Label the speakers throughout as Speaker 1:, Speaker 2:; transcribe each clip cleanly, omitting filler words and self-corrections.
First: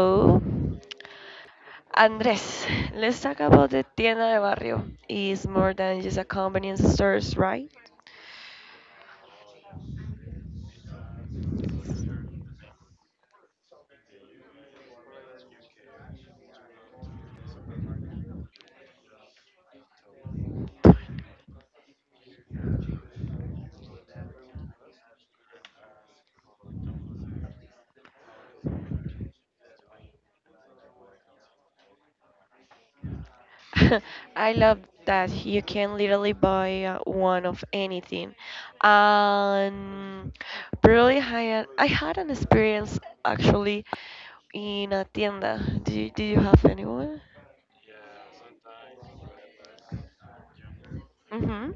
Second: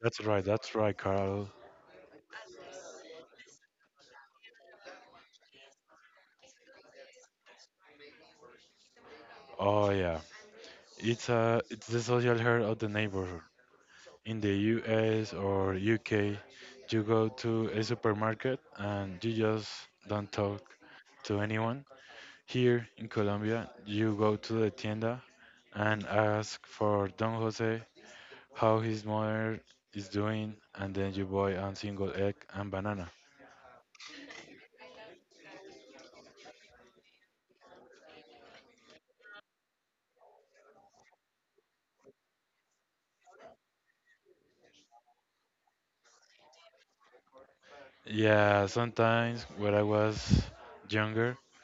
Speaker 1: That's right, Carol.
Speaker 2: Andres, let's talk about the tienda de barrio. It's more than just a convenience stores, right?
Speaker 1: Oh yeah, it's the social herd of the neighborhood. In the US or UK, you go to a supermarket and you just don't talk to anyone. Here in Colombia, you go to the tienda and ask for Don Jose how his mother is doing, and then you buy a single egg and banana.
Speaker 2: I love that you can literally buy one of anything. Um, really, I had an experience actually in a tienda. Did you have anyone?
Speaker 1: Yeah, sometimes when I was younger,
Speaker 2: Mm-hmm.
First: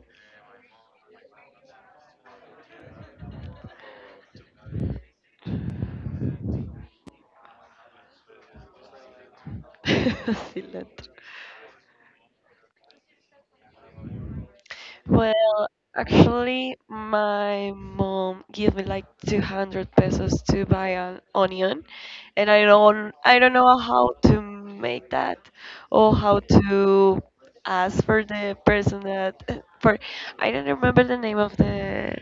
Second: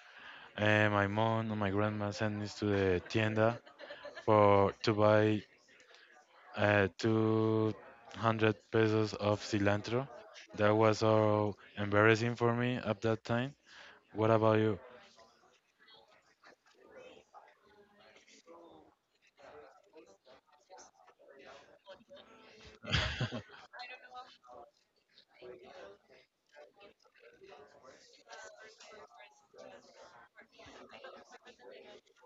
Speaker 1: my mom or my grandma sent me to the tienda for to buy 200 pesos of cilantro. That was so embarrassing for me at that time. What about you?
Speaker 2: Well, actually, my mom gave me like 200 pesos to buy an onion, and I don't I don't know how to make that or how to ask for the person that for I don't remember the name of the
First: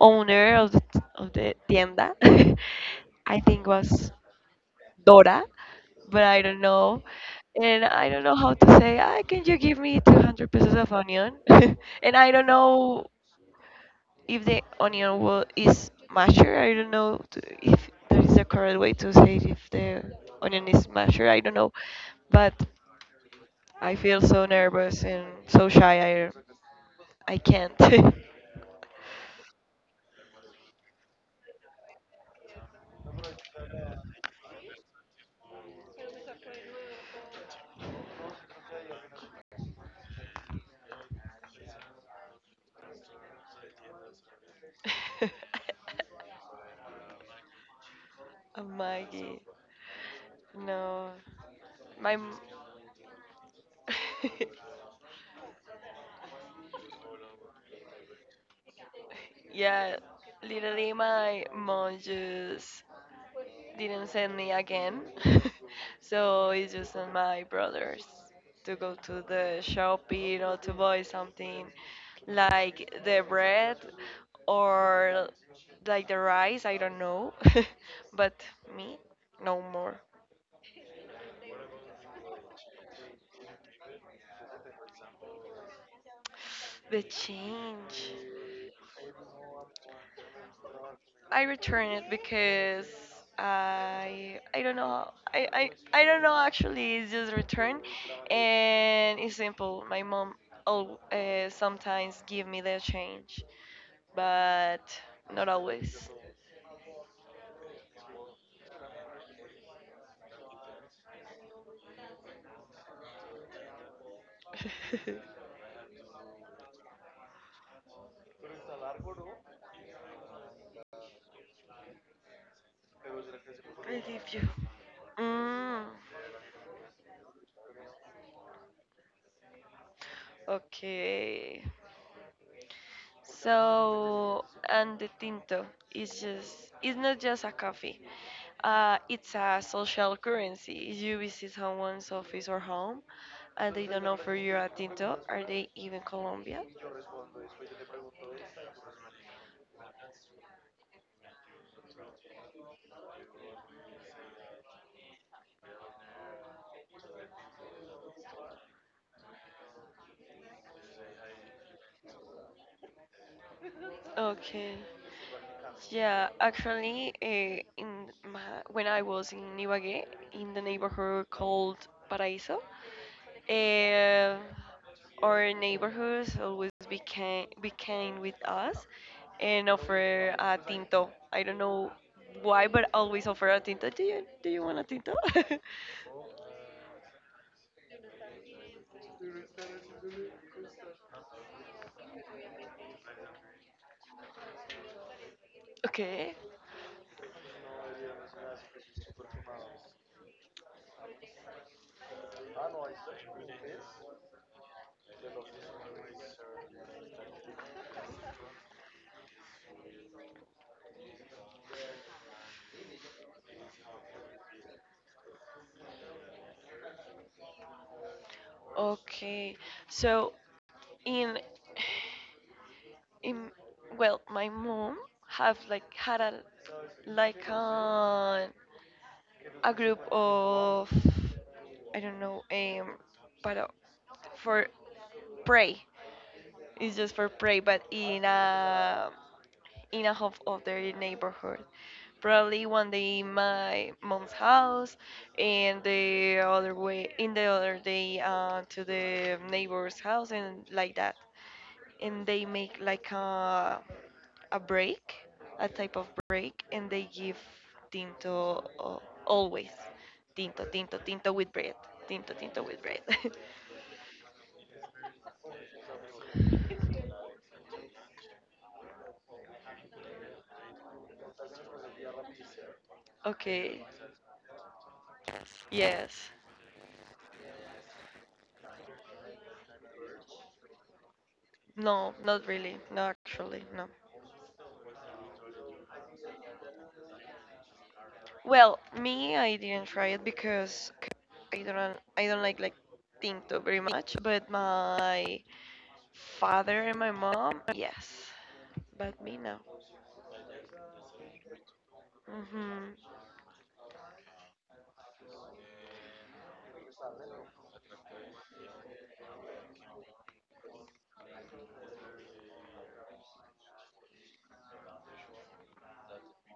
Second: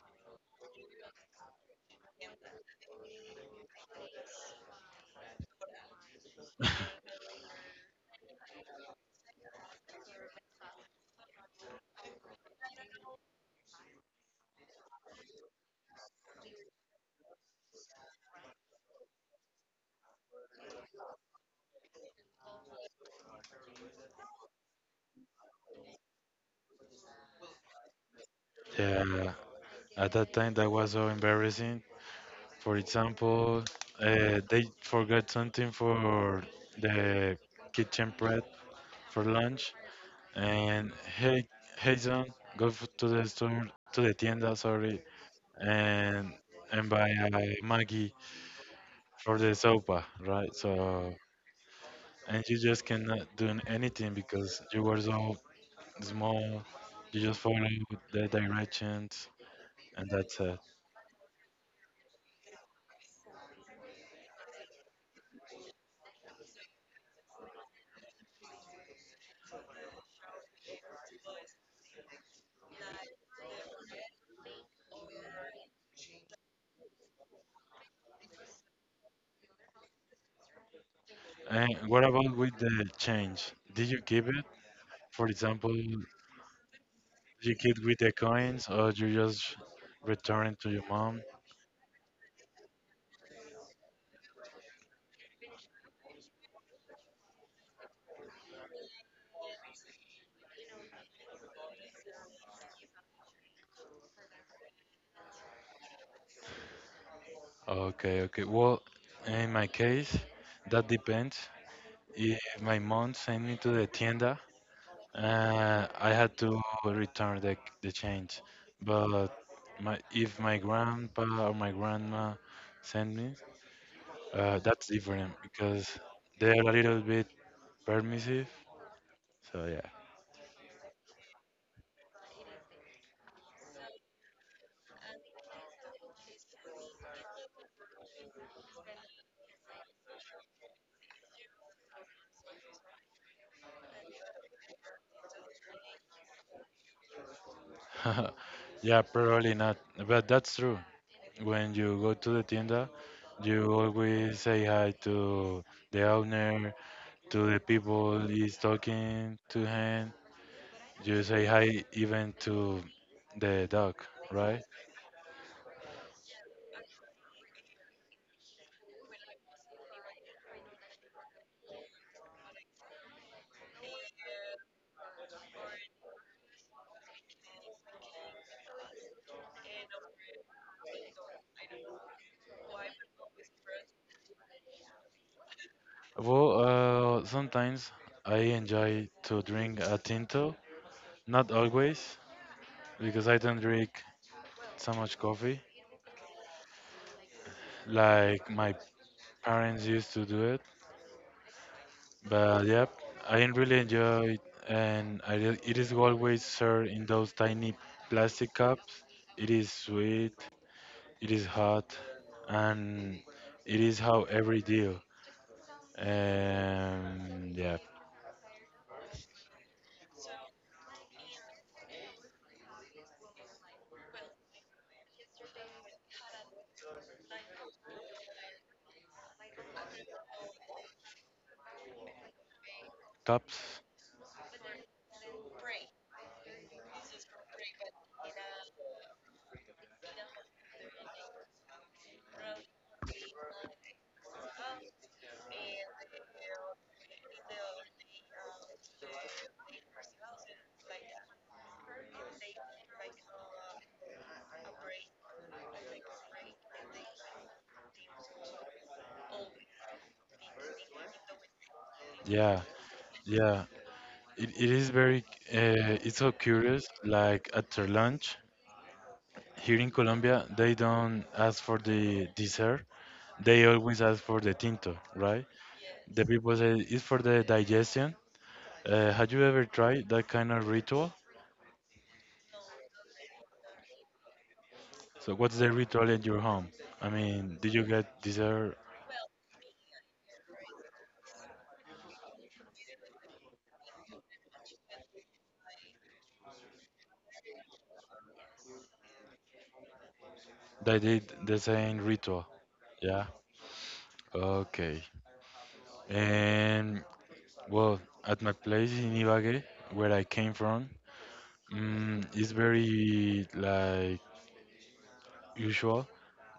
Speaker 2: owner of the tienda. I think was Dora, but I don't know. And I don't know how to say, ah, can you give me 200 pesos of onion? And I don't know if the onion will, is masher. I don't know if there is a correct way to say it, if the onion is masher. I don't know. But I feel so nervous and so shy. I can't.
Speaker 1: Yeah, at that time that was so embarrassing. For example, they forgot something for the kitchen prep for lunch, and hey son, to the store, to the tienda, sorry, and and buy a Maggi
Speaker 2: A
Speaker 1: for
Speaker 2: Maggie.
Speaker 1: the sopa, right? So
Speaker 2: No. My.
Speaker 1: and
Speaker 2: m-
Speaker 1: you just cannot do anything because you were so small. You just follow the directions,
Speaker 2: Yeah,
Speaker 1: and that's it.
Speaker 2: literally my mom just didn't send me again. So it's just on my brothers to go to the shopping or to buy something like the bread or like the rice, I don't know. But me, no more.
Speaker 1: And what about with the change? Did you keep it? For example, you
Speaker 2: The
Speaker 1: keep with the
Speaker 2: change.
Speaker 1: coins, or you just return it to your mom?
Speaker 2: I return it because I don't know actually it's just return and it's simple my mom sometimes give me the change but not always.
Speaker 1: Okay, okay. Well, in my case, that depends. If my mom sent me to the tienda, I had to return the change, but my if my grandpa or my grandma send me,
Speaker 2: I leave you
Speaker 1: that's different
Speaker 2: mm,
Speaker 1: because they're a little bit permissive. So
Speaker 2: okay. So, and the tinto is just, it's not just a coffee. It's a social currency. If you visit someone's office or home and they don't offer you a tinto, are they even Colombian?
Speaker 1: yeah, yeah, probably not. But that's true. When you go to the tienda, you always say hi to the owner, to the people he's talking to him. You say hi even to the dog, right?
Speaker 2: Okay. Yeah, actually, in my, when I was in Ibagué, in the neighborhood called Paraíso, uh, our neighborhoods always became with us and offer a tinto. I don't know why, but always offer a tinto. Do you want a tinto?
Speaker 1: Well, sometimes I enjoy to drink a tinto. Not always, because I don't drink so much coffee
Speaker 2: Okay,
Speaker 1: like my parents used to do it. But yeah, I really enjoy it, and it is always served in those tiny plastic cups. It is sweet, it is hot, and it is how every deal. Yeah,
Speaker 2: okay. So in in well, my mom have like had a like a a group of I don't know but
Speaker 1: cups.
Speaker 2: for pray. It's just for pray, but in a half of their neighborhood. Probably one day in my mom's house, and the other way in the other day to the neighbor's house, and like that. And they make like a break, a type of break, and they give tinto always, tinto, tinto, tinto with bread, tinto,
Speaker 1: Yeah,
Speaker 2: tinto with bread.
Speaker 1: yeah. It is very, it's so curious. Like after lunch here in Colombia, they don't ask for the dessert. They
Speaker 2: Okay,
Speaker 1: always ask for the tinto, right? The
Speaker 2: yes,
Speaker 1: people say it's for the digestion. Have you ever tried that kind of ritual?
Speaker 2: no, not really, no, actually, no.
Speaker 1: So what's the ritual at your home? I mean, did you get dessert?
Speaker 2: Well, me, I didn't try it because I don't like Tinto very much, but my father and my mom, yes. But me, no.
Speaker 1: They did the same ritual.
Speaker 2: Hmm.
Speaker 1: Yeah. Okay. And well, at my place in Ibagué, where I came from, it's very like usual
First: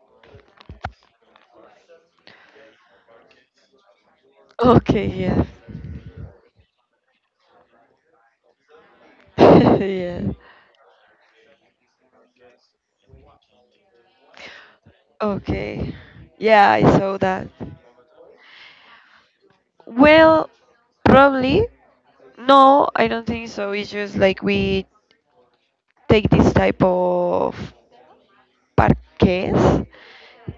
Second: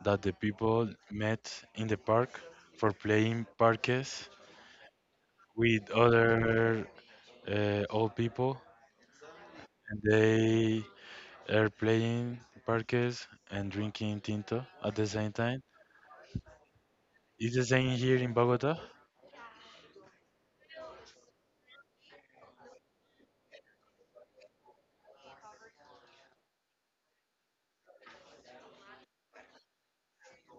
Speaker 1: that the people met in the park for playing parques
Speaker 2: Okay, yes.
Speaker 1: with other old people. And
Speaker 2: Yeah.
Speaker 1: they are playing parques and drinking tinto at the same time.
Speaker 2: Okay. Yeah, I saw that.
Speaker 1: It's the same here in Bogota.
Speaker 2: Well, probably. No, I don't think so. It's just like we take this type of parques,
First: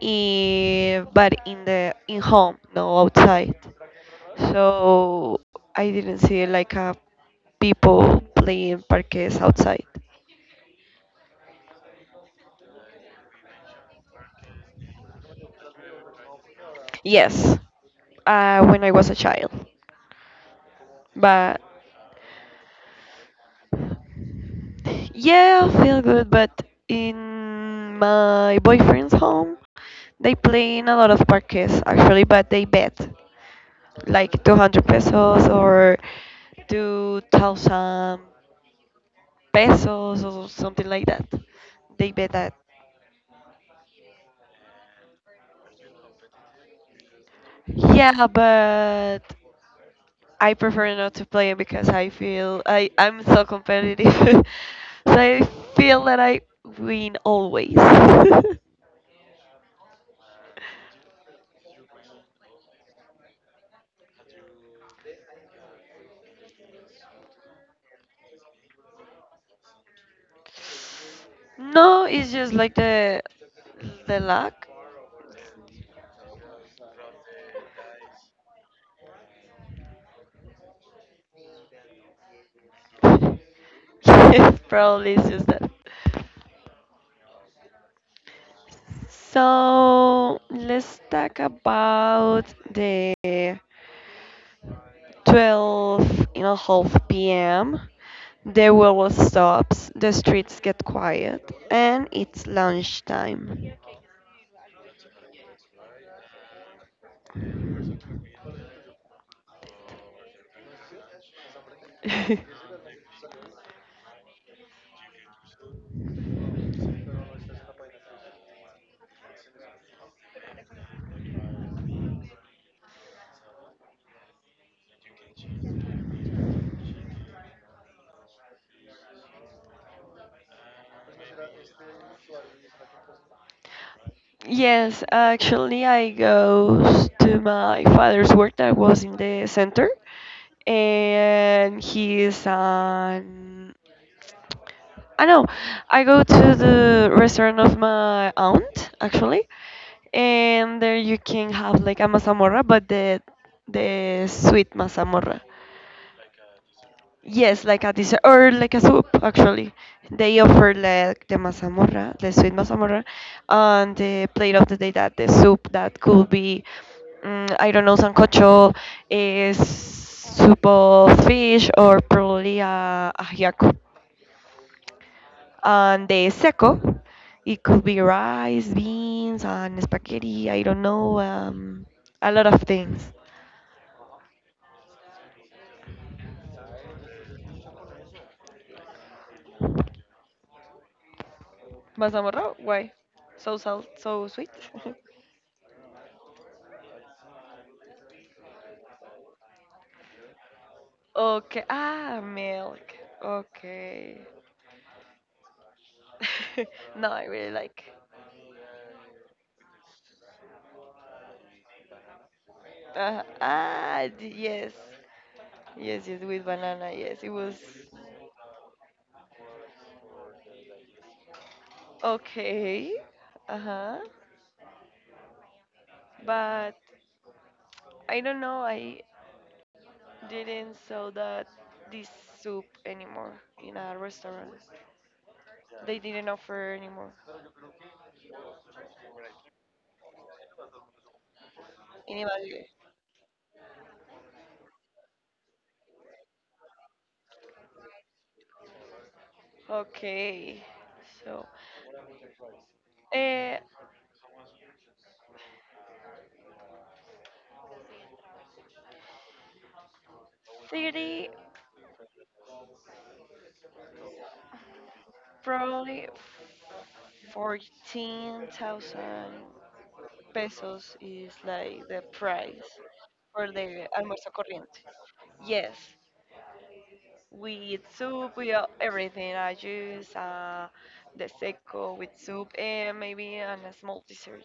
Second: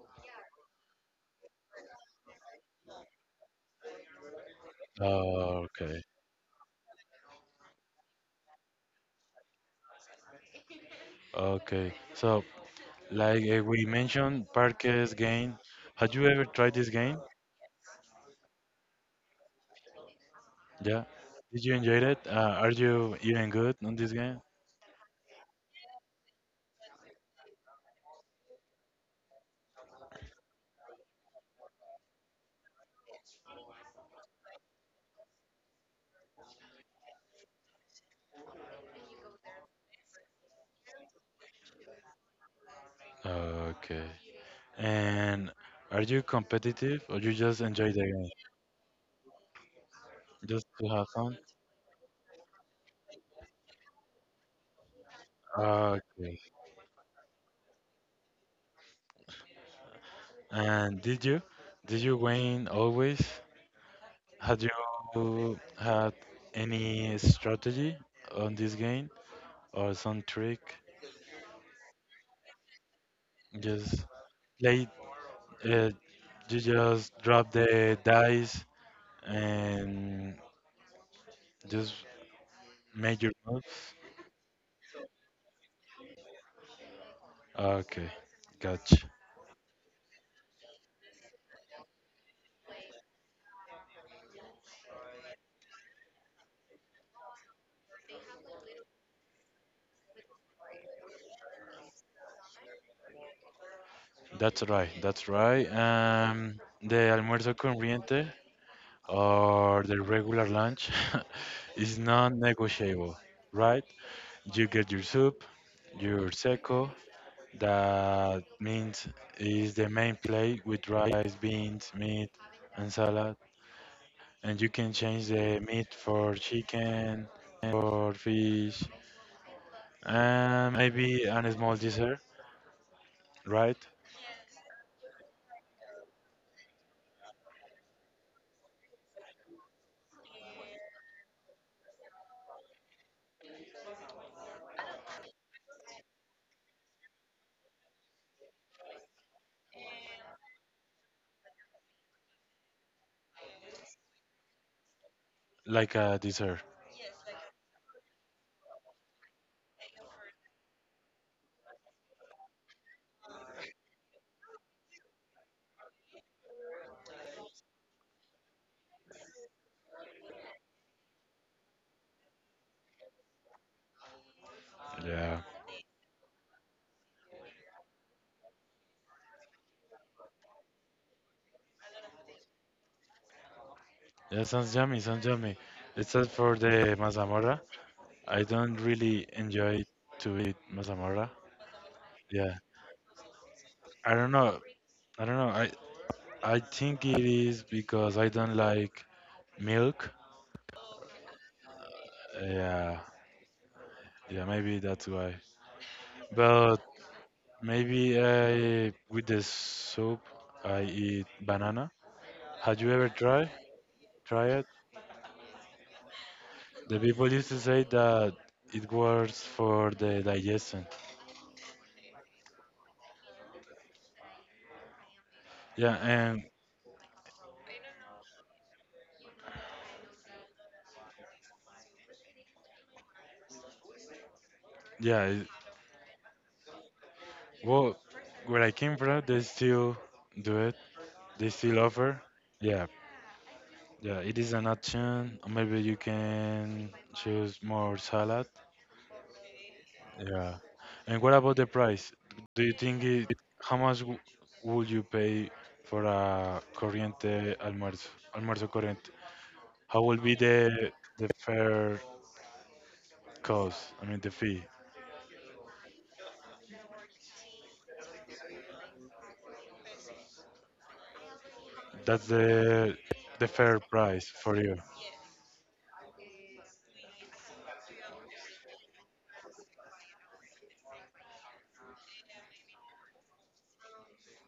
Speaker 2: but in the in home, no outside. So
Speaker 1: Oh,
Speaker 2: I
Speaker 1: okay.
Speaker 2: didn't see like a people playing parques outside.
Speaker 1: Okay. So, like we mentioned, parques game. Had you ever tried this game?
Speaker 2: Yes, when I was a child.
Speaker 1: Yeah.
Speaker 2: But
Speaker 1: Did you enjoy it? Are you even good on this game?
Speaker 2: yeah, I feel good. But in my boyfriend's home, they play in a lot of parques actually, but they bet like 200 pesos or 2000 pesos or something like that. They bet that.
Speaker 1: Okay. And are you competitive or you just enjoy the
Speaker 2: Yeah,
Speaker 1: game?
Speaker 2: but I
Speaker 1: Just to
Speaker 2: prefer
Speaker 1: have
Speaker 2: not to
Speaker 1: fun?
Speaker 2: play it because I feel I'm so competitive, so I feel that
Speaker 1: Okay.
Speaker 2: I win always. No,
Speaker 1: And did you? Did you win always? Had you had any strategy on this game or some trick?
Speaker 2: it's just like
Speaker 1: Just
Speaker 2: the luck.
Speaker 1: play, uh, you just drop the dice and just make your moves?
Speaker 2: Yes, probably it's just that.
Speaker 1: Okay, gotcha.
Speaker 2: So let's talk about the 12 and a half p.m. The world stops, the streets get quiet, and it's lunchtime.
Speaker 1: That's right, that's right. The almuerzo con corriente or the regular lunch is non-negotiable, right? You get your soup, your seco, that means is the main plate with rice, beans, meat, and salad, and you can change the meat for chicken, for fish, and maybe a small dessert, right?
Speaker 2: Yes, actually, I go to my father's work that was in the center, and he is an I know. I go to the restaurant of my aunt actually, and there you can have like a mazamorra, but the sweet mazamorra.
Speaker 1: Like a dessert.
Speaker 2: Yes, like a dessert or like a soup actually. They offer like the mazamorra, the sweet mazamorra, and the plate of the day that the soup that could be, I don't know, sancocho, is soup of fish or probably a ajiaco.
Speaker 1: Yeah,
Speaker 2: And the seco, it could be rice, beans, and spaghetti. I don't know, a lot of things.
Speaker 1: yeah, sounds yummy, sounds yummy. It's as for the mazamorra. I don't really enjoy to eat mazamorra.
Speaker 2: Mazamorra?
Speaker 1: Yeah,
Speaker 2: Why? So salt,
Speaker 1: I
Speaker 2: so
Speaker 1: don't
Speaker 2: sweet?
Speaker 1: know. I don't know. I think it is because I don't like milk.
Speaker 2: Okay. Ah, milk.
Speaker 1: Yeah,
Speaker 2: Okay.
Speaker 1: yeah, maybe that's why. But
Speaker 2: No, I really like.
Speaker 1: maybe I with the soup I eat banana. Had you ever tried try it?
Speaker 2: Yes. Yes, yes, with banana.
Speaker 1: The
Speaker 2: Yes, it
Speaker 1: people used
Speaker 2: was
Speaker 1: to say that it works for the digestion.
Speaker 2: okay. Uh huh.
Speaker 1: Yeah, and
Speaker 2: But I don't know. I didn't sell that this soup anymore in a restaurant.
Speaker 1: yeah,
Speaker 2: They didn't offer anymore.
Speaker 1: well, where I came from, they still do it. They still
Speaker 2: In
Speaker 1: offer.
Speaker 2: Ibagué.
Speaker 1: Yeah, yeah, it is an option. Maybe you can choose more salad. Yeah.
Speaker 2: Okay,
Speaker 1: And what
Speaker 2: so
Speaker 1: about the price? Do you think it, How
Speaker 2: uh,
Speaker 1: much would you pay for a corriente almuerzo? Almuerzo corriente. How will be the
Speaker 2: 30,
Speaker 1: fair cost? I mean the fee.
Speaker 2: probably 14,000 pesos is like the
Speaker 1: That's
Speaker 2: price
Speaker 1: the
Speaker 2: for the
Speaker 1: fair price
Speaker 2: almuerzo
Speaker 1: for you.
Speaker 2: corriente. Yes, we eat soup, we all, everything, a juice, the seco with soup, and maybe and a small dessert,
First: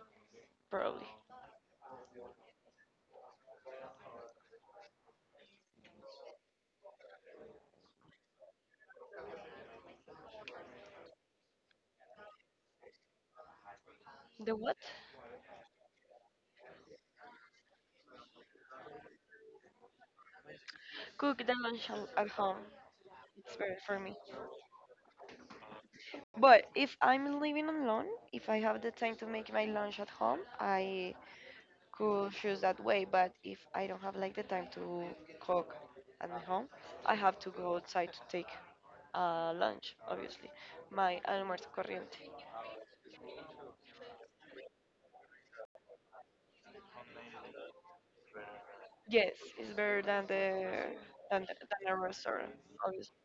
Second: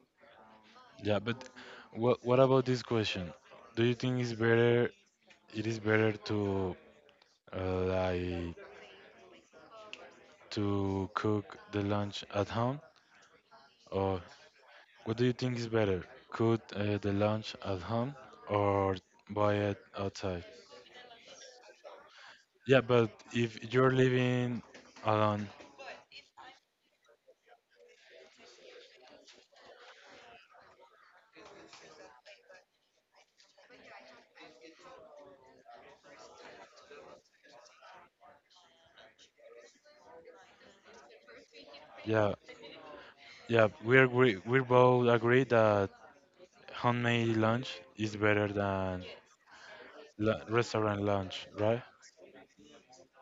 Speaker 2: probably.
Speaker 1: Yeah, but what about this question? Do you think it's better? It is better to like to cook the lunch at home? Or
Speaker 2: The what?
Speaker 1: what do you think is better? Cook the lunch at home or buy it outside?
Speaker 2: Cook the lunch at home.
Speaker 1: Yeah, but
Speaker 2: It's better
Speaker 1: if
Speaker 2: for
Speaker 1: you're
Speaker 2: me.
Speaker 1: living alone,
Speaker 2: But if I'm living alone, if I have the time to make my lunch at home, I could choose that way. But if I don't have like the time to cook at my home, I have to go outside to take lunch, obviously. My almuerzo corriente.
Speaker 1: yeah, yeah, we agree, we both agree that homemade lunch is better than
Speaker 2: Yes, it's better than the
Speaker 1: restaurant lunch, right?
Speaker 2: than a restaurant, obviously.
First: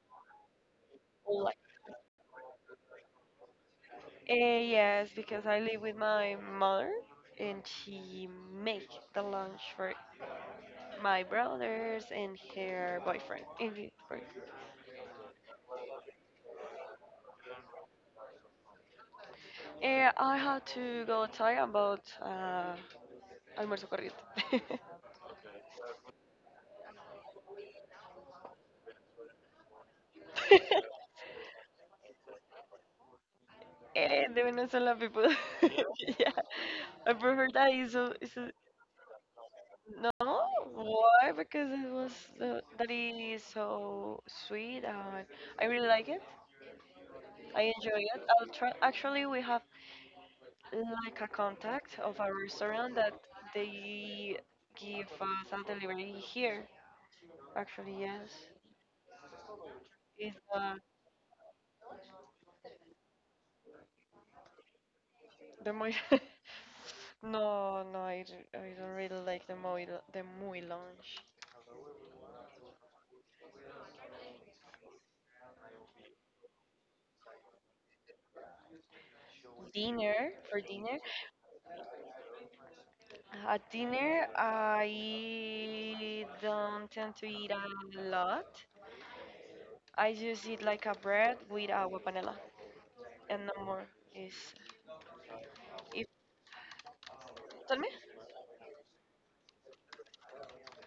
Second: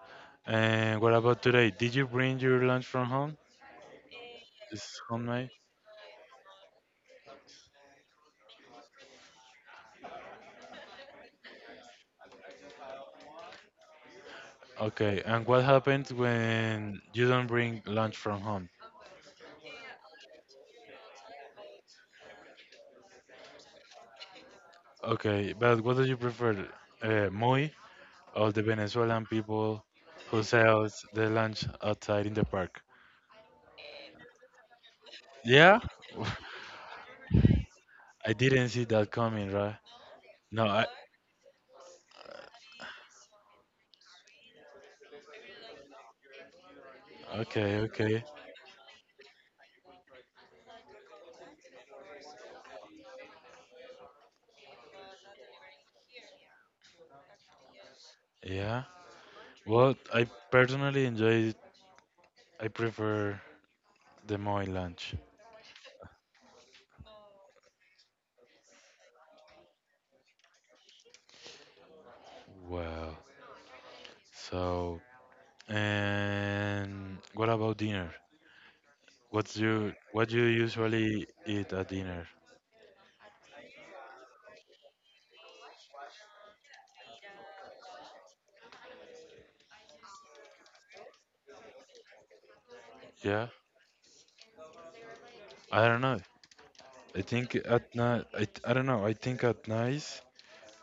Speaker 1: And what
Speaker 2: Or
Speaker 1: about
Speaker 2: Like,
Speaker 1: today? Did you bring your lunch from home? It's
Speaker 2: yes, because
Speaker 1: homemade?
Speaker 2: I live with my mother and she make the lunch for my brothers and her boyfriend. And the boyfriend.
Speaker 1: Okay, and what happens when you don't bring lunch from home?
Speaker 2: Eh, I had to go tell about almuerzo corriente.
Speaker 1: Okay, but what do you prefer, Moi or the Venezuelan people who sells the lunch outside in the park?
Speaker 2: Eh, the Venezuelan people.
Speaker 1: Yeah,
Speaker 2: Yeah, I prefer that. Is a, is
Speaker 1: I
Speaker 2: a,
Speaker 1: didn't see that coming, right?
Speaker 2: no,
Speaker 1: No, I.
Speaker 2: why? Because it was the, that is so sweet. And I really like it. I
Speaker 1: Okay,
Speaker 2: enjoy
Speaker 1: okay,
Speaker 2: it. I'll try. Actually, we have like a contact of a restaurant that they give us a delivery here. Actually, yes.
Speaker 1: yeah. Well, I
Speaker 2: It's
Speaker 1: personally enjoy. I prefer the Moi lunch.
Speaker 2: the muy. No, no, I don't really like the muy lunch.
Speaker 1: Wow. So, and what about dinner? What's you
Speaker 2: Dinner
Speaker 1: what you
Speaker 2: for dinner.
Speaker 1: usually eat at dinner?
Speaker 2: At dinner, I don't tend to eat a lot. I just eat like a bread with agua panela and
Speaker 1: Yeah,
Speaker 2: no more. Is
Speaker 1: I don't
Speaker 2: if
Speaker 1: know. I think
Speaker 2: tell me?
Speaker 1: at night, I don't know, I think at night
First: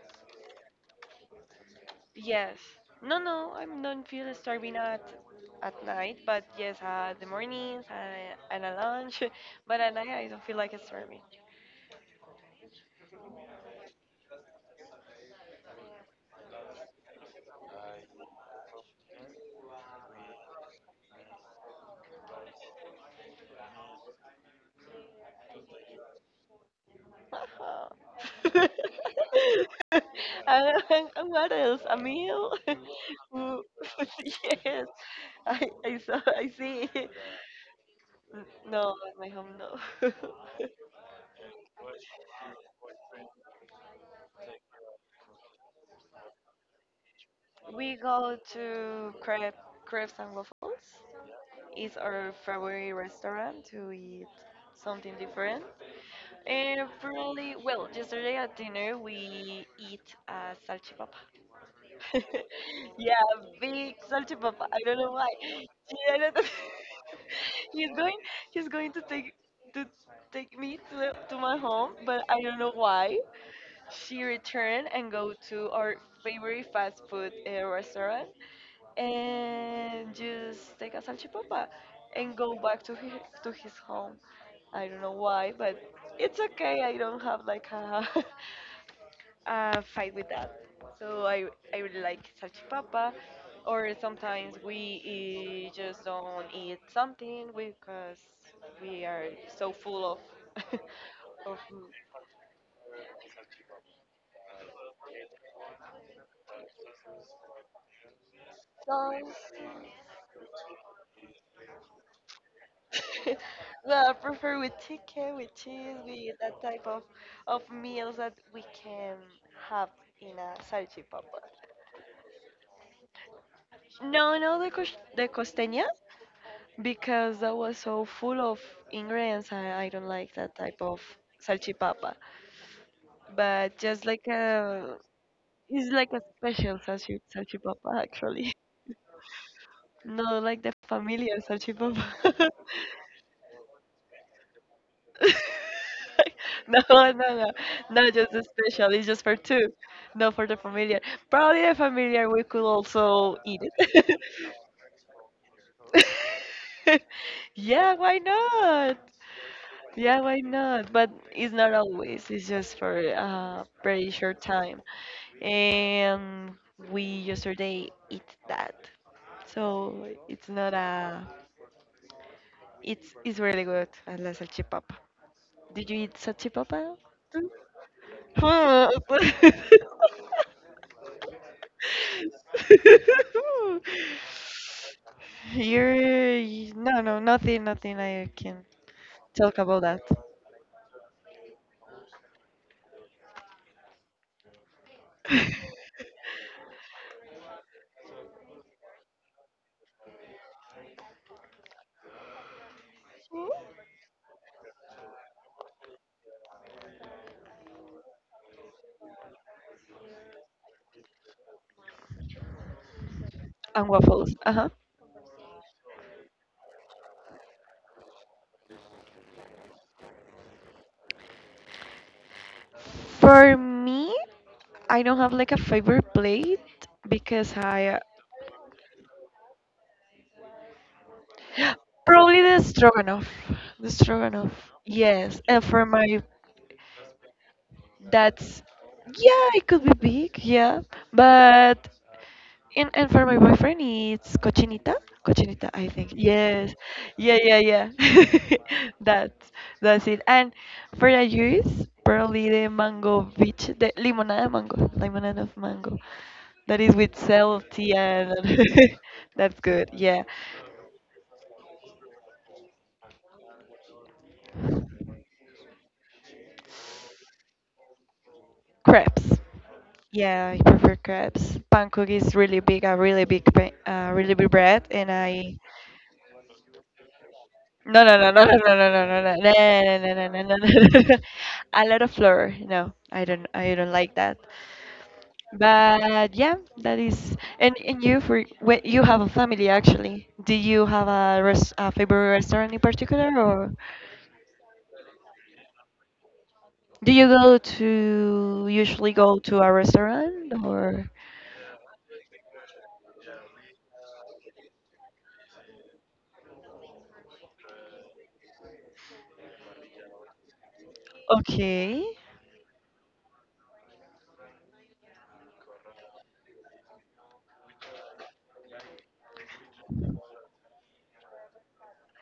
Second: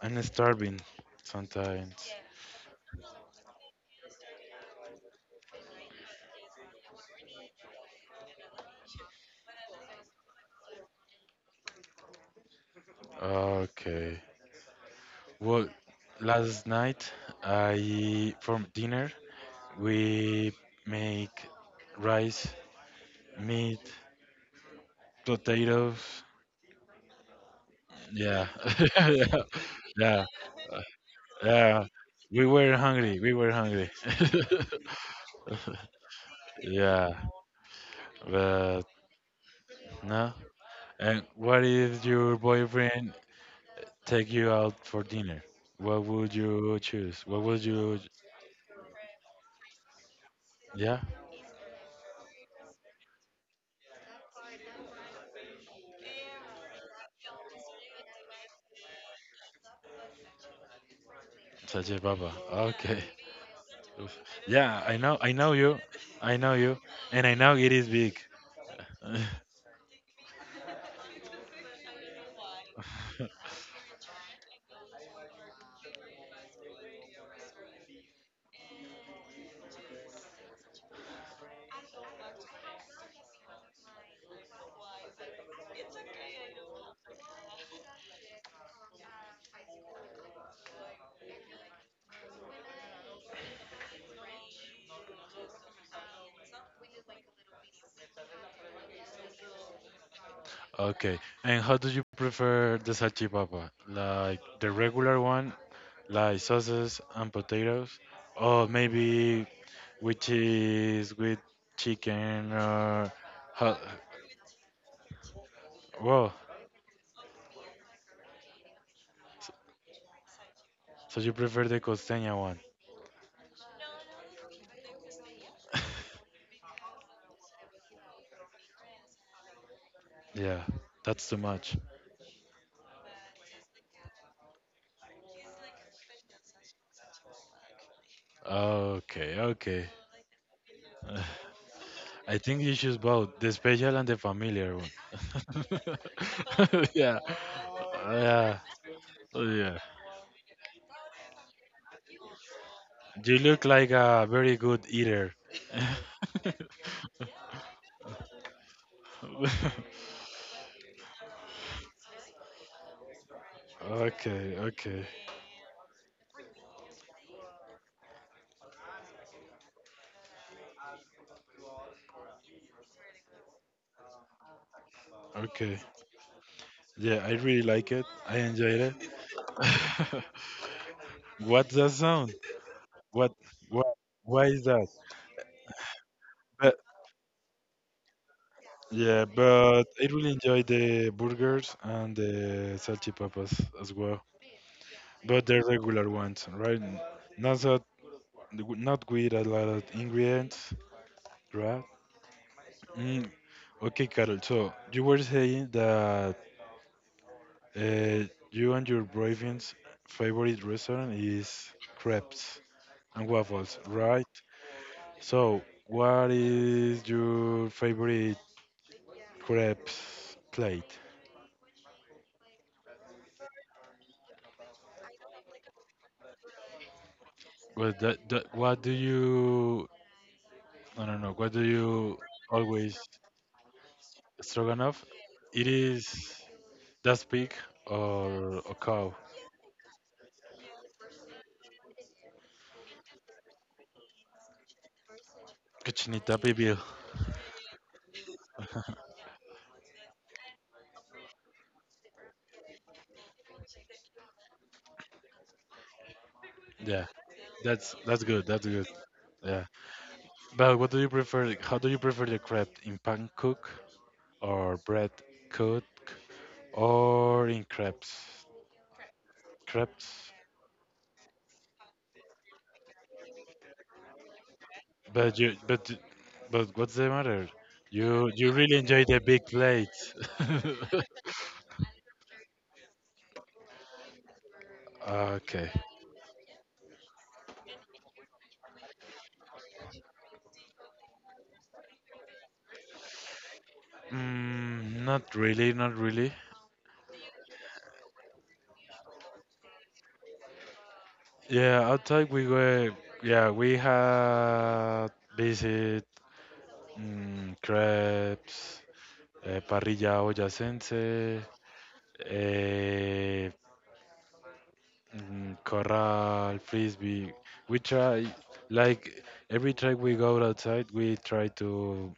Speaker 1: I'm starving sometimes.
Speaker 2: Yes. No, no, I don't feel starving at night, but yes, at the mornings and at lunch. But at night, I don't feel like starving.
Speaker 1: Okay. Well, last night for dinner, we make rice, meat, potatoes.
Speaker 2: Oh.
Speaker 1: Yeah. yeah.
Speaker 2: and,
Speaker 1: Yeah.
Speaker 2: and what else? A
Speaker 1: Yeah.
Speaker 2: meal?
Speaker 1: We were hungry. We
Speaker 2: Who-
Speaker 1: were hungry.
Speaker 2: yes, I saw, I see.
Speaker 1: Yeah,
Speaker 2: No,
Speaker 1: but
Speaker 2: at my home, no.
Speaker 1: no. And what is your boyfriend take you out for dinner, what would you choose? What would
Speaker 2: We
Speaker 1: you?
Speaker 2: go to crepe, crepes and waffles.
Speaker 1: Yeah,
Speaker 2: It's our favorite restaurant to eat something different. And probably, well, yesterday at dinner we eat a salchipapa.
Speaker 1: Sache Baba. Okay.
Speaker 2: Yeah, big
Speaker 1: Oof.
Speaker 2: salchipapa. I
Speaker 1: Yeah,
Speaker 2: don't
Speaker 1: I
Speaker 2: know
Speaker 1: know.
Speaker 2: why.
Speaker 1: I know you.
Speaker 2: Yeah, I don't know.
Speaker 1: I know you, and I know it
Speaker 2: he's
Speaker 1: is
Speaker 2: going
Speaker 1: big.
Speaker 2: he's going to take me to the, to my home, but I don't know why. She returned and go to our favorite fast food restaurant and just take a salchipapa and go back to his home. I don't know why, but it's okay. I don't have like a fight with that. So I really like salchipapa, or sometimes we just don't eat something because we are so full of
Speaker 1: Okay. And
Speaker 2: of
Speaker 1: how do you prefer the salchipapa? Like the regular one, like sauces and potatoes, or maybe
Speaker 2: sauce.
Speaker 1: with cheese, with chicken, or how,
Speaker 2: Well, I prefer with chicken, with cheese,
Speaker 1: well,
Speaker 2: with that type of meals that we can have in a
Speaker 1: so you
Speaker 2: salchipapa.
Speaker 1: prefer the costeña one?
Speaker 2: No, no, the costeña. Because that was so full of ingredients. I don't like that
Speaker 1: Yeah,
Speaker 2: type of
Speaker 1: that's too much.
Speaker 2: salchipapa. But just like a, it's like a special salchipapa actually.
Speaker 1: Okay, okay.
Speaker 2: No, like the familiar salchipapa.
Speaker 1: I think you choose both the special and the familiar one.
Speaker 2: No, no,
Speaker 1: Yeah,
Speaker 2: no, not just the
Speaker 1: yeah,
Speaker 2: special. It's just for two,
Speaker 1: yeah.
Speaker 2: not for the familiar. Probably the familiar we could also
Speaker 1: You
Speaker 2: eat
Speaker 1: look like
Speaker 2: it.
Speaker 1: a very good eater.
Speaker 2: Yeah, why not? Yeah, why not? But it's not always. It's just for a very short
Speaker 1: Okay,
Speaker 2: time.
Speaker 1: okay,
Speaker 2: And we yesterday eat that. So it's not a. It's really good. I love salchipapa.
Speaker 1: okay.
Speaker 2: Did you eat salchipapa?
Speaker 1: Yeah, I really like it. I enjoyed
Speaker 2: Huh.
Speaker 1: it. What's that sound? What? What? Why is that?
Speaker 2: You're no nothing nothing I can
Speaker 1: Yeah,
Speaker 2: talk about
Speaker 1: but
Speaker 2: that.
Speaker 1: I really enjoy the burgers and the salchipapas as well. But the regular ones, right? Not that, not with a lot of ingredients, right? Mm, okay, Carol. So you were saying that you and your boyfriend's favorite restaurant is crepes and waffles,
Speaker 2: And
Speaker 1: right?
Speaker 2: waffles. Uh huh.
Speaker 1: So what is your favorite crepes plate?
Speaker 2: For me. I don't have like a favorite plate because
Speaker 1: Well,
Speaker 2: I
Speaker 1: that, that, what do you I don't know. What do you
Speaker 2: probably the
Speaker 1: always
Speaker 2: stroganoff. The stroganoff.
Speaker 1: stroganoff?
Speaker 2: Yes, and
Speaker 1: It
Speaker 2: for
Speaker 1: is
Speaker 2: my
Speaker 1: that pig
Speaker 2: that's
Speaker 1: or a cow.
Speaker 2: yeah, it could be big, yeah. But and for my boyfriend it's cochinita. Cochinita, I think.
Speaker 1: Cochinita
Speaker 2: Yes.
Speaker 1: pibil.
Speaker 2: Yeah. That that's it. And for the juice, probably the mango beach, the limonada mango, limonada of mango. That is
Speaker 1: Yeah,
Speaker 2: with salty
Speaker 1: that's
Speaker 2: and
Speaker 1: good. That's good.
Speaker 2: that's
Speaker 1: Yeah.
Speaker 2: good. Yeah.
Speaker 1: But what do you prefer? How do you prefer the crepe in pan cook or bread cook or in crepes?
Speaker 2: Crepes.
Speaker 1: Crepes.
Speaker 2: Yeah, I prefer crepes. Pancake is really big, a really big, really big bread, and
Speaker 1: But
Speaker 2: I
Speaker 1: you but but what's the matter?
Speaker 2: no no no
Speaker 1: You
Speaker 2: no
Speaker 1: you
Speaker 2: no no no
Speaker 1: really
Speaker 2: no
Speaker 1: enjoy the
Speaker 2: no no no
Speaker 1: big plate.
Speaker 2: no no no no no A lot of flour. No, I don't like that.
Speaker 1: Okay.
Speaker 2: But yeah, that is. And you for wait, you have a family actually. Do you have a favorite restaurant in particular, or
Speaker 1: Not really, not really.
Speaker 2: do you go to usually go to a restaurant, or?
Speaker 1: Yeah, outside we were. Yeah, we had visit crepes, parrilla boyacense,
Speaker 2: Okay,
Speaker 1: uh, corral, frisbee. We try like every track we go outside, we try to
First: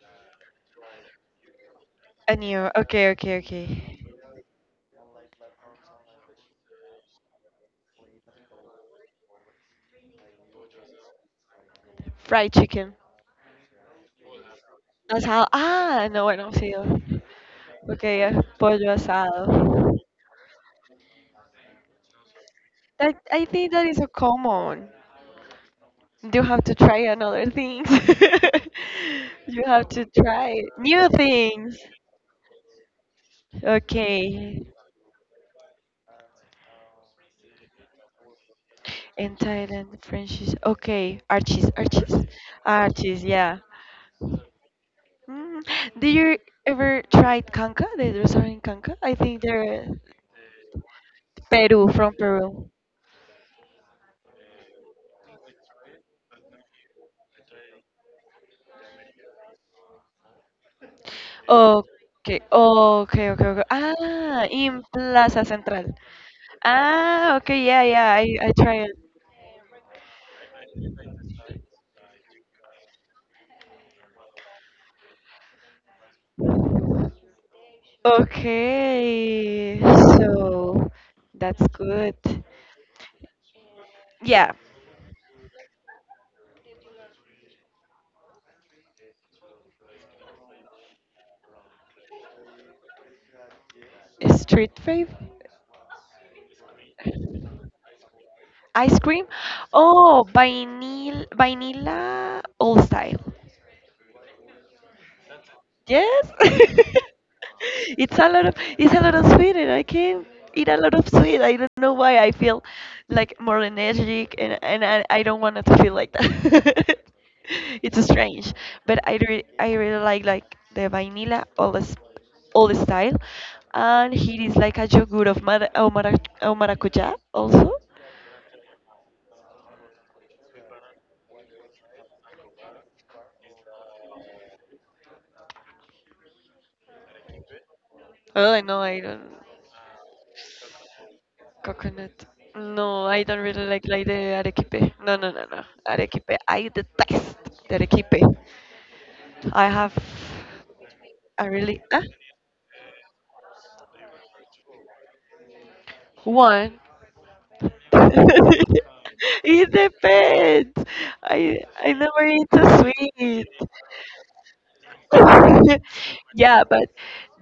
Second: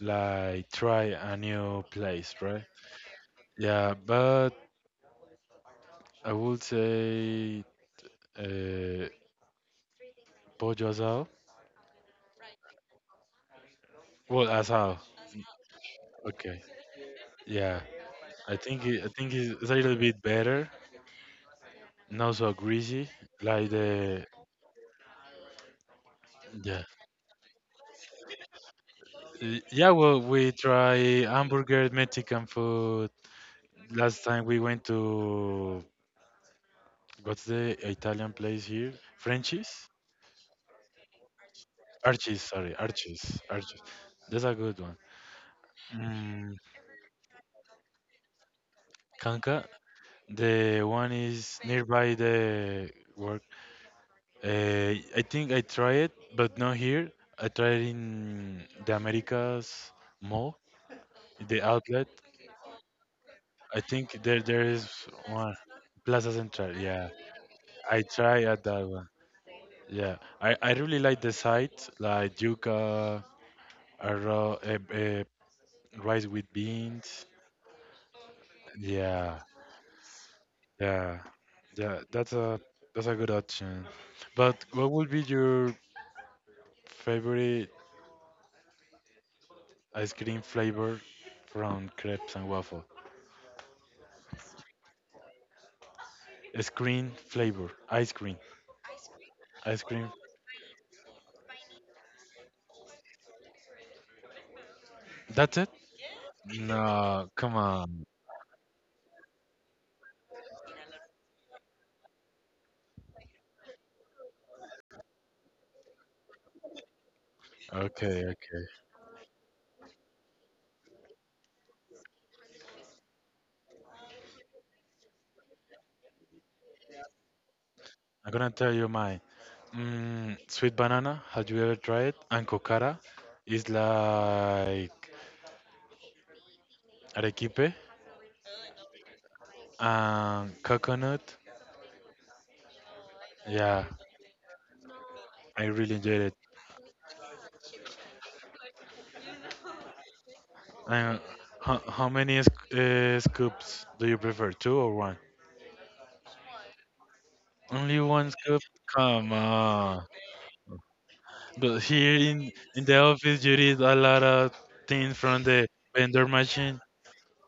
Speaker 1: like try a new place,
Speaker 2: a
Speaker 1: right?
Speaker 2: new. Okay, okay, okay.
Speaker 1: Yeah, but I would say uh, pollo asado.
Speaker 2: Fried chicken.
Speaker 1: Well, asado.
Speaker 2: Asado. Ah, no, bueno,
Speaker 1: Okay.
Speaker 2: sí.
Speaker 1: Yeah.
Speaker 2: Okay, yeah, pollo
Speaker 1: I think
Speaker 2: asado.
Speaker 1: it's a little bit better, not so greasy.
Speaker 2: I
Speaker 1: Like
Speaker 2: think that is a
Speaker 1: the
Speaker 2: common. You have to
Speaker 1: yeah
Speaker 2: try another things. You
Speaker 1: Yeah.
Speaker 2: have to
Speaker 1: Well, we
Speaker 2: try
Speaker 1: try
Speaker 2: new things.
Speaker 1: hamburger Mexican food last time we
Speaker 2: Okay.
Speaker 1: went to what's the Italian place here?
Speaker 2: In
Speaker 1: Frenchies,
Speaker 2: Thailand, French is okay. Archie's, Archie's,
Speaker 1: Archie's. Sorry,
Speaker 2: Archie's.
Speaker 1: Archie's.
Speaker 2: Yeah.
Speaker 1: Archie's. That's a good one.
Speaker 2: Mm. Did you
Speaker 1: Mm,
Speaker 2: ever try Kanka? The restaurant in Kanka? I think
Speaker 1: Kanka.
Speaker 2: they're
Speaker 1: The one is
Speaker 2: Peru
Speaker 1: nearby
Speaker 2: from Peru.
Speaker 1: the work. I think I tried it, but not here. I tried in the Americas mall the outlet,
Speaker 2: Okay, okay, okay, okay.
Speaker 1: I think there
Speaker 2: Ah,
Speaker 1: there is
Speaker 2: in Plaza
Speaker 1: one
Speaker 2: Central.
Speaker 1: Plaza Central. Yeah,
Speaker 2: Ah, okay, yeah,
Speaker 1: I
Speaker 2: yeah, I,
Speaker 1: try
Speaker 2: I
Speaker 1: at
Speaker 2: try
Speaker 1: that
Speaker 2: it.
Speaker 1: one. Yeah, I really like the site like yuca, arroz, rice with beans. Yeah,
Speaker 2: Okay,
Speaker 1: yeah,
Speaker 2: so
Speaker 1: yeah.
Speaker 2: that's
Speaker 1: That's
Speaker 2: good.
Speaker 1: a that's a good option. But
Speaker 2: Yeah,
Speaker 1: what would be your favorite ice cream flavor from crepes and waffle?
Speaker 2: street fave.
Speaker 1: Screen flavor, ice cream,
Speaker 2: Ice cream.
Speaker 1: ice cream.
Speaker 2: Oh, vanilla old style.
Speaker 1: That's it?
Speaker 2: Yes.
Speaker 1: No, come on.
Speaker 2: It's a lot of sweet, and I can eat a lot of sweet. I don't know why I feel like more energetic, and I don't want it to feel like that. It's
Speaker 1: Okay,
Speaker 2: strange.
Speaker 1: okay.
Speaker 2: But I really like the vanilla, all the style. And here is like a yogurt of maracuja also.
Speaker 1: I'm gonna tell you mine. Sweet banana, have you ever tried it? And cocara is like arequipe
Speaker 2: Oh, I know I don't.
Speaker 1: and coconut.
Speaker 2: Coconut. No, I don't really
Speaker 1: Yeah,
Speaker 2: like the arequipe. No, no, no,
Speaker 1: I
Speaker 2: no.
Speaker 1: really enjoyed it.
Speaker 2: Arequipe. I detest the arequipe. I have
Speaker 1: And
Speaker 2: I
Speaker 1: how,
Speaker 2: really
Speaker 1: how
Speaker 2: ah,
Speaker 1: many scoops do you prefer, two or one?
Speaker 2: One.
Speaker 1: Only one scoop? Come
Speaker 2: It
Speaker 1: on.
Speaker 2: depends. I
Speaker 1: But
Speaker 2: I
Speaker 1: here
Speaker 2: never
Speaker 1: in,
Speaker 2: eat the
Speaker 1: in the office,
Speaker 2: sweet.
Speaker 1: you read a lot of things from the vendor
Speaker 2: Yeah,
Speaker 1: machine.
Speaker 2: but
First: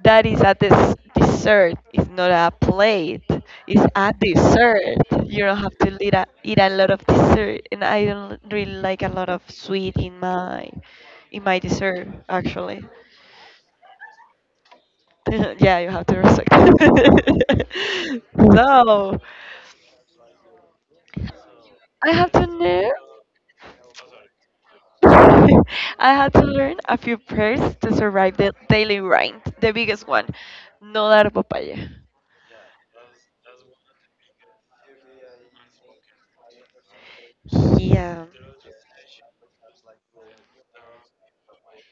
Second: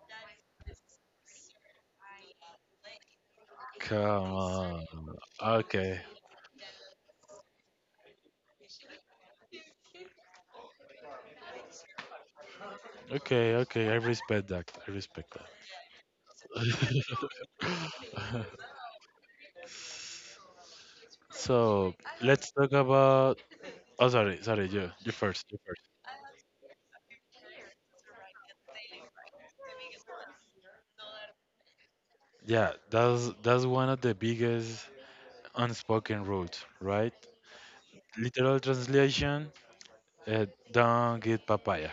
Speaker 2: that is a dessert. It's not a plate. It's a
Speaker 1: Come
Speaker 2: dessert.
Speaker 1: on.
Speaker 2: You don't have to
Speaker 1: Okay.
Speaker 2: eat a lot of dessert, and I don't really like a lot of sweet in my dessert actually.
Speaker 1: Okay, okay. I respect that. I respect
Speaker 2: Yeah, you have to
Speaker 1: that.
Speaker 2: respect. So
Speaker 1: So
Speaker 2: I have to
Speaker 1: let's talk
Speaker 2: learn.
Speaker 1: about. Oh, sorry, sorry, you, you first, you first.
Speaker 2: I had to learn a few prayers to survive the daily grind, the biggest one, no dar papaya.
Speaker 1: Yeah, that's one of the biggest unspoken rules, right?
Speaker 2: Yeah.
Speaker 1: Literal translation: uh, don't get papaya.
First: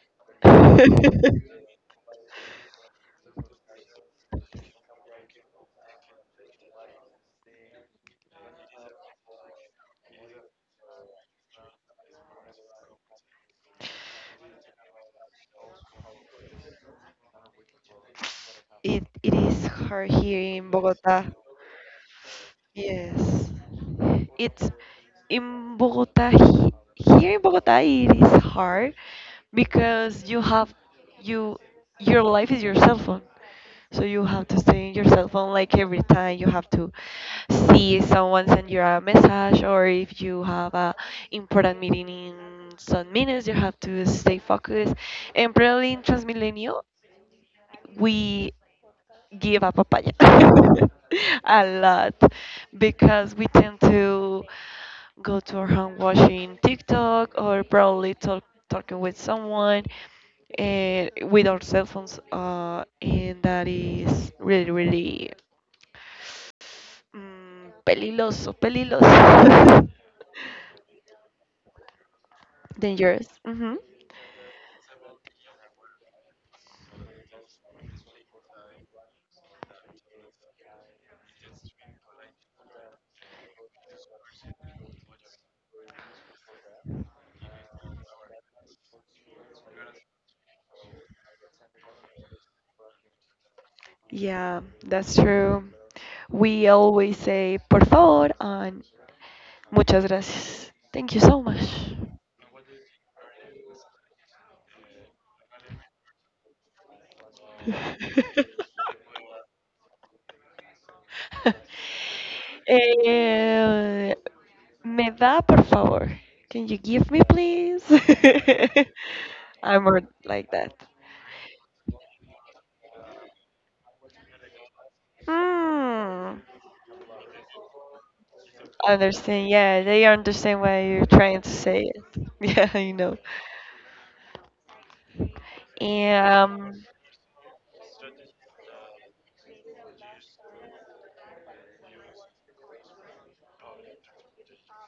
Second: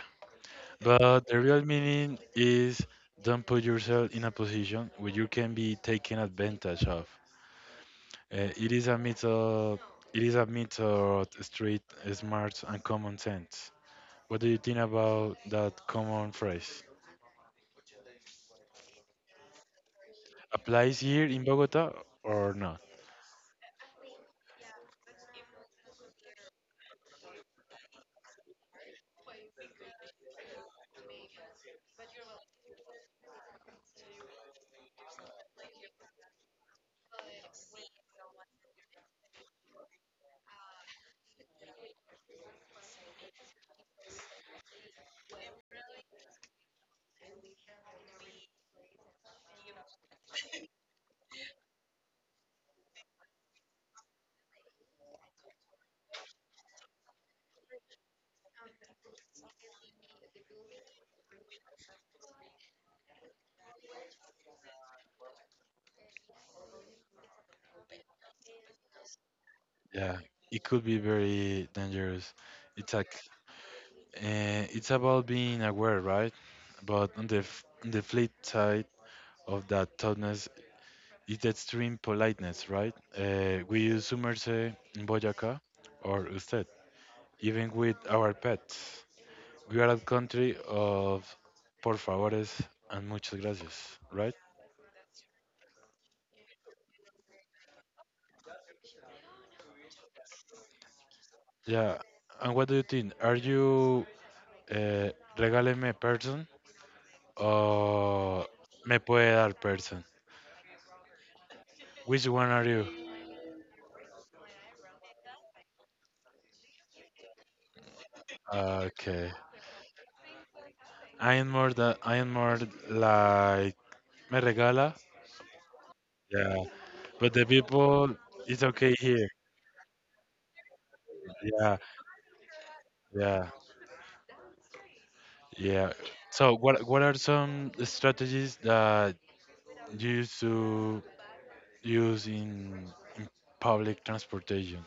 Speaker 1: But the real meaning is don't put yourself in a position where you can be taken advantage of. It is a mix of it is a mix of street smarts and common sense. What do you think about that common phrase?
Speaker 2: It is hard here in
Speaker 1: Applies here
Speaker 2: Bogota.
Speaker 1: in Bogota or not.
Speaker 2: Yes. It's in Bogota he- Here in Bogota it is hard, because you your life is your cell phone, so you have to stay in your cell phone, like every time you have to see someone send you a message, or if you have a important meeting in some minutes you have to stay focused. And probably in Transmilenio we give a papaya a lot, because we tend to go to our home watching TikTok, or probably talking with someone and with our cell phones, and that is really, really, peligroso, peligroso.
Speaker 1: Yeah, it could be very dangerous. Exactly.
Speaker 2: Dangerous. Hmm.
Speaker 1: It's about being aware, right? But on the on the flip side of that toughness is the extreme politeness, right? We use sumerse in Boyacá or usted, even with our pets. We are a country of por favores and muchas gracias, right?
Speaker 2: Yeah, that's true. We always say por favor and muchas gracias. Thank you so much.
Speaker 1: Yeah. And what do you think? Are you uh, regáleme person? Oh, me puede dar person. Which one are you?
Speaker 2: Eh, Me da, por favor. Can you give me, please?
Speaker 1: Okay.
Speaker 2: I'm more like that.
Speaker 1: I am more like me regala.
Speaker 2: Hmm.
Speaker 1: Yeah. But the people it's okay here.
Speaker 2: Understand. Yeah, they understand why you're trying to
Speaker 1: Yeah.
Speaker 2: say it. Yeah, I know.
Speaker 1: Yeah. Yeah. So
Speaker 2: Um,
Speaker 1: what are some strategies that you used to use in public transportation?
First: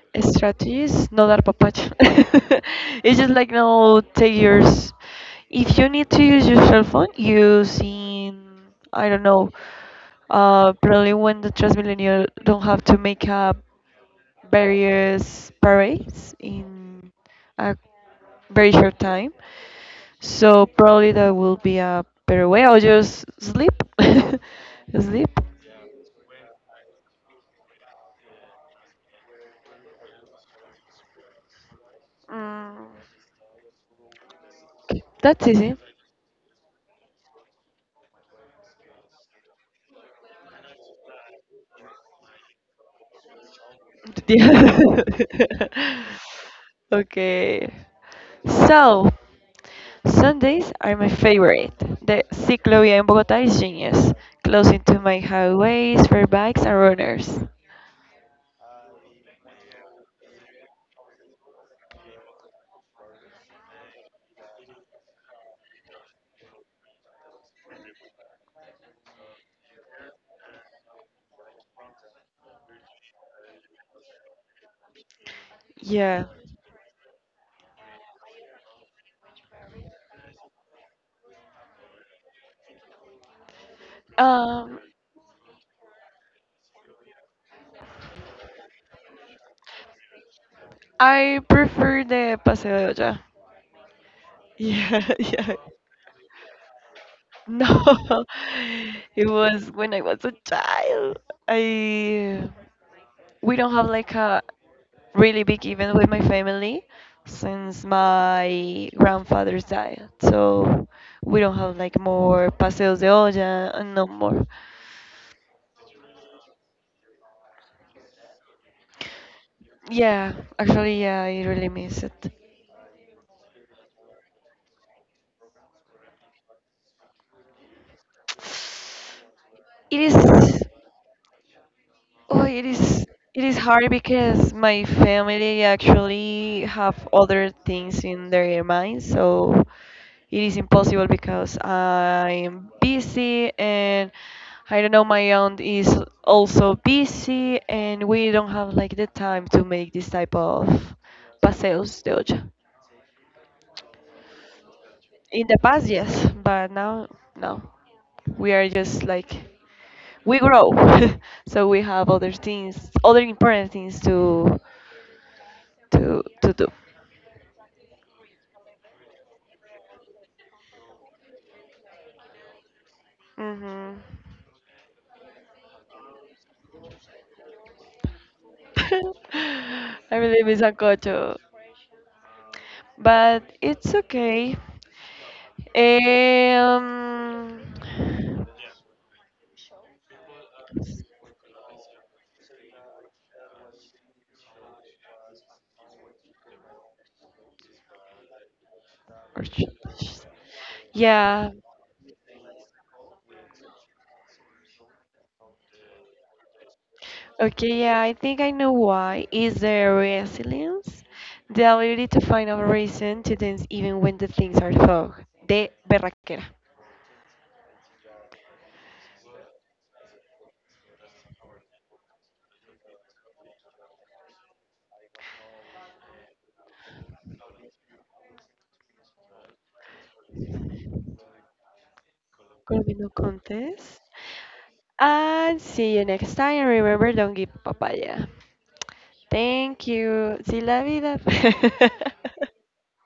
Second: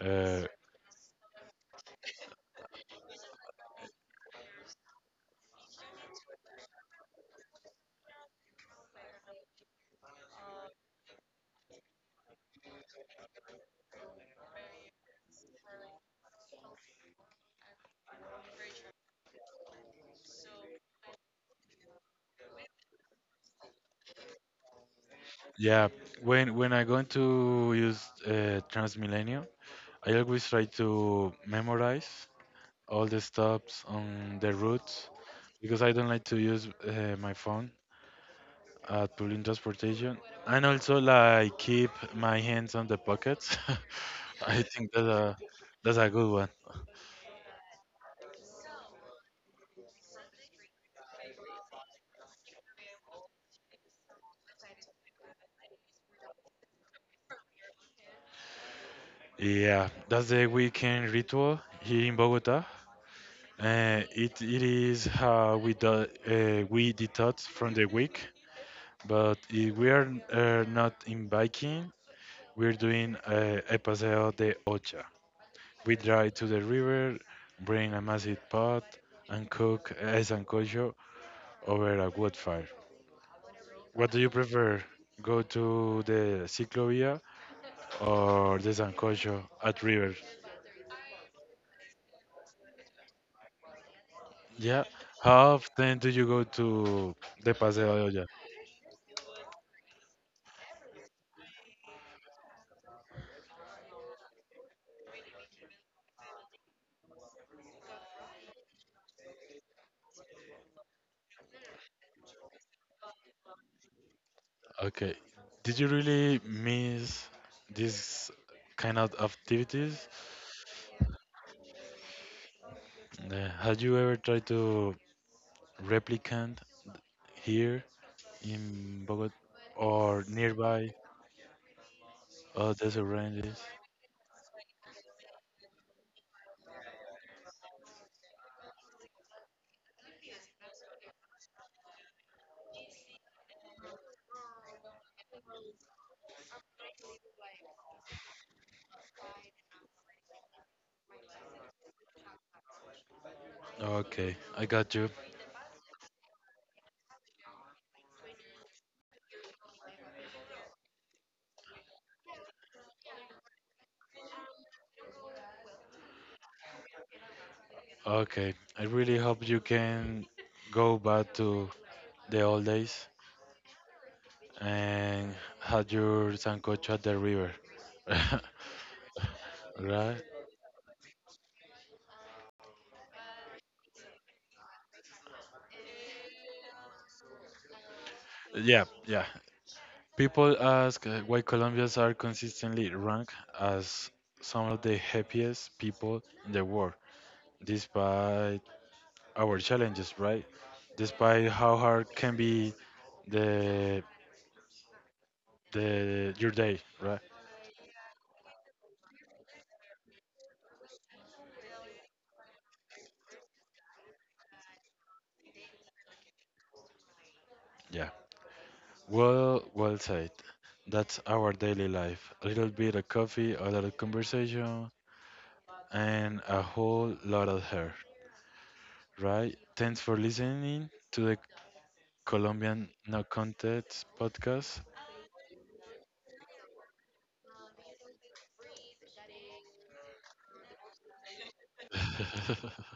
Speaker 1: Uh,
Speaker 2: Strategies no dar papacho. It's just like no take yours. If you need to use your cell phone using, I don't know, probably when the transmillennial don't have to make up various parades in a very short time, so probably that will be a better way, or just sleep. Sleep.
Speaker 1: yeah. When I going to use Transmilenio, I always try to memorize
Speaker 2: mm,
Speaker 1: all the stops on the routes
Speaker 2: that's
Speaker 1: because
Speaker 2: easy.
Speaker 1: I don't like to use my phone at public transportation, and also like keep my hands on the pockets. I think that's
Speaker 2: Yeah.
Speaker 1: a that's a good one.
Speaker 2: Okay. So, Sundays are my favorite. The ciclovia in Bogota is genius, closing to my highways for bikes and runners.
Speaker 1: Yeah, that's the weekend ritual here in Bogota. It is how we do, we detox from the week, but if we are not in biking, we're doing a paseo de ocho. We
Speaker 2: Yeah.
Speaker 1: drive to the river, bring a massive pot, and cook sancocho over a wood fire. What do you prefer?
Speaker 2: Um,
Speaker 1: Go to the ciclovia or the sancocho at river?
Speaker 2: I prefer the Paseo de Olla.
Speaker 1: Yeah.
Speaker 2: Yeah,
Speaker 1: How
Speaker 2: yeah.
Speaker 1: often do you go to the
Speaker 2: No,
Speaker 1: Paseo de Olla?
Speaker 2: it was when I was a child. I we don't have like a really big event with my family since my grandfather's died. So we don't have like more paseos de olla and no more.
Speaker 1: Okay. Did you really miss these kind of
Speaker 2: Yeah,
Speaker 1: activities?
Speaker 2: actually, yeah, I really miss it.
Speaker 1: Had you ever tried to replicate here in Bogota
Speaker 2: It
Speaker 1: or
Speaker 2: is.
Speaker 1: nearby?
Speaker 2: Oh, it
Speaker 1: Oh,
Speaker 2: is
Speaker 1: that's a
Speaker 2: it is
Speaker 1: ranges.
Speaker 2: hard because my family actually have other things in their mind, so it is impossible because I'm busy, and I don't know, my aunt is also busy, and we don't have like the time to make this type of paseos de olla.
Speaker 1: Okay, I got you.
Speaker 2: In the past, yes, but now no. We are just like, we grow so we have other important things to do.
Speaker 1: Okay, I really hope you can go back to the old days
Speaker 2: Hmm.
Speaker 1: and had your sancocho at the river.
Speaker 2: I
Speaker 1: Right?
Speaker 2: really miss sancocho, but it's okay. um
Speaker 1: Yeah, yeah. People ask why Colombians are consistently ranked as some of the happiest people in the world, despite
Speaker 2: or
Speaker 1: our
Speaker 2: should I
Speaker 1: challenges,
Speaker 2: just-
Speaker 1: right?
Speaker 2: Yeah.
Speaker 1: Despite how hard can be the the your day, right?
Speaker 2: Okay, yeah, I think I know why. Is there resilience, the ability to find a reason to dance even when the things are tough? De berraquera.
Speaker 1: Yeah. Well, well said. That's our daily life. A little bit of coffee, a little conversation, and a whole lot of hair, right? Thanks for listening to the Colombian
Speaker 2: Colmino
Speaker 1: No
Speaker 2: Contes.
Speaker 1: Contest podcast.
Speaker 2: And see you next time. And remember, don't give papaya. Thank you. See la vida.